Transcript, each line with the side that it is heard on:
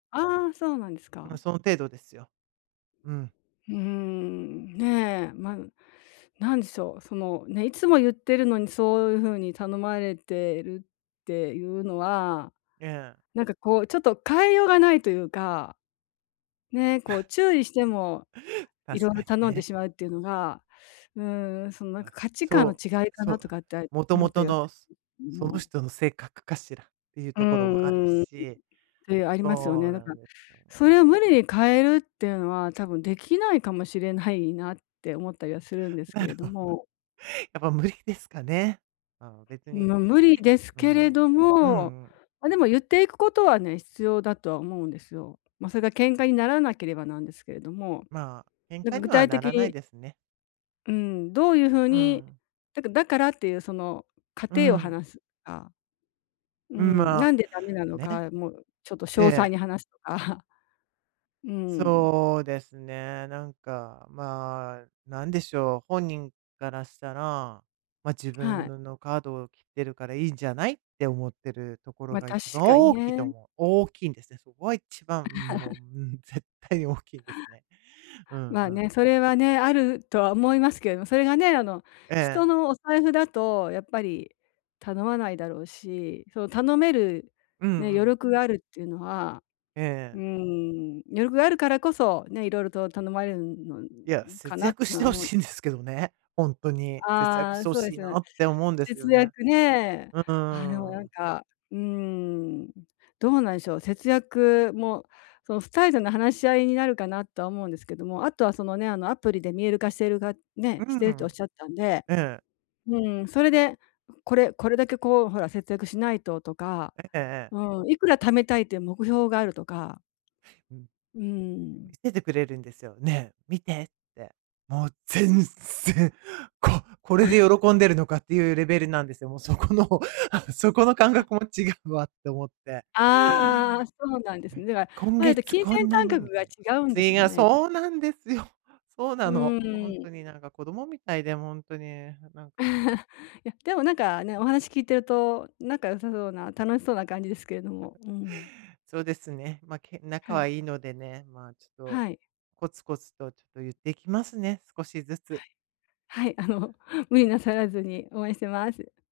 left: ああ、そうなんです
right: まあ、
left: か？
right: その程度ですよ。うん。
left: うん。ね。まあ、なんでしょう。その、ね、いつも言ってるのに、そういうふうに頼まれてるっていうのは、
right: ええ。
left: なんか、こう、ちょっと変えようがないというか。ね。こう、注意しても、色
right: 確か
left: 々
right: に
left: 頼んで
right: ね。
left: しまうっていうのが、うん、その、なんか、
right: ま、
left: 価値観の
right: そう。
left: 違いか
right: そ
left: な
right: う。
left: とかって、
right: もと
left: 思
right: も
left: った
right: と
left: り
right: の
left: [unintelligible] けど
right: その
left: も。
right: 人の性格かしらっていう
left: うん
right: ところもある
left: うんうん。
right: し。
left: てありますよ
right: そ
left: ね。
right: う
left: だ
right: な
left: から、
right: んですよ
left: そ
right: ね。
left: れを無理に変えるっていうのは、多分できないかもしれないなって思ったりはするんです
right: な
left: け
right: る
left: れど
right: ほど、
left: も。
right: やっぱ無理ですかね。うん、別
left: ん、
right: に。
left: ま、無理です
right: う
left: けれ
right: ん。うん
left: ど
right: う
left: も、
right: ん。
left: ま、でも、言っていくことはね、必要だとは思うんですよ。ま、それが喧嘩にならなければなんですけれども。
right: まあ、喧
left: なん
right: 嘩
left: か
right: に
left: 具
right: は
left: 体
right: な
left: 的
right: らない
left: に
right: ですね。
left: うん。どういうふう
right: う
left: に
right: ん。
left: だかだからっていう、その過
right: う
left: 程を
right: ん。
left: 話すとか。う
right: うん、
left: ん、
right: ま
left: な
right: あ、
left: んでダメなの
right: ね。
left: か、もう、ちょっと詳
right: え
left: 細
right: え。
left: に話すとか。うーん。
right: そうですね。なんか、まあ、なんでしょう。本人からしたら、ま、自
left: は
right: 分
left: い。
right: ののカードを切ってるからいいんじゃない、って思ってるところ
left: ま、
right: が
left: 確
right: 一番
left: かに
right: 大きいと
left: ね。
right: 思う。大きいんですね。そこが一番もも う、絶対に大きいんですね。うん
left: まあ
right: う
left: ね。
right: ん。
left: それはね、あるとは思いますけども。それがね、あの、
right: ええ
left: 人
right: ええ。
left: のお財布だと、やっぱり頼まないだろうし。その、頼める
right: うんう
left: ね、余
right: ん。
left: 力があるっていうのは
right: ええ
left: う
right: ええ。
left: ん、余力があるからこそね、色々と頼まれるんのの
right: いや、
left: か
right: 節
left: なっ
right: 約
left: て
right: し
left: の
right: て
left: は
right: ほ
left: 思う。
right: しいんですけどね。ほんとに。節約
left: あ
right: し
left: あ、
right: てほ
left: そうで
right: しい
left: す
right: な
left: ね。
right: って思うんですよ
left: 節
right: ね。
left: 約ね。
right: う
left: ああ、でも、
right: ん、う
left: な
right: ー
left: ん
right: ん。
left: か、うーん、どうなんでしょう。節約もその、2人での話し合いになるかな、とは思うんですけども。あとは、そのね、あの、アプリで見える化しているか
right: う
left: ね、し
right: ん
left: て
right: う
left: ると
right: ん。
left: 仰ったんで。
right: ええ。
left: うん、それで、これこれだけ、こう、ほら、節約しないととか。
right: ええええええ。
left: うん、いくら貯めたいっていう目標があるとか。
right: うん。うん、
left: うー
right: 見
left: ん。
right: せてくれるんですよ。「ねえ、見て」って。もう全然、ここれで
left: あ。
right: 喜んでるのかっていうレベルなんですよ。もう、そこの「あ、そこの感
left: あ。
right: 覚も違うわ」って思って。
left: ああ、そうなんで
right: は
left: すね。
right: い。
left: では、
right: 「今
left: まあ、言って
right: 月
left: 金
right: こ
left: 銭
right: んな
left: 感
right: に」
left: 覚
right: み
left: が
right: たいな。
left: 違うんでし
right: ち
left: ょう
right: が
left: ね。きっと。
right: そうなんですよ。そう
left: う
right: なの。ほん
left: ーん。
right: とに、なんか、子供みたいで。も、ほんとに。なんか
left: いや、でも、なんかね、お話聞いてると、仲良さそうな楽しそうな感じですけれども。うん。
right: そうですね。まあ、け仲
left: は
right: は
left: い。
right: いいのでね。まあ、ちょっと、
left: はい。
right: コツコツとちょっと言ってきますね。少しずつ。
left: はい。はい。あの、無理なさらずに。応援してます。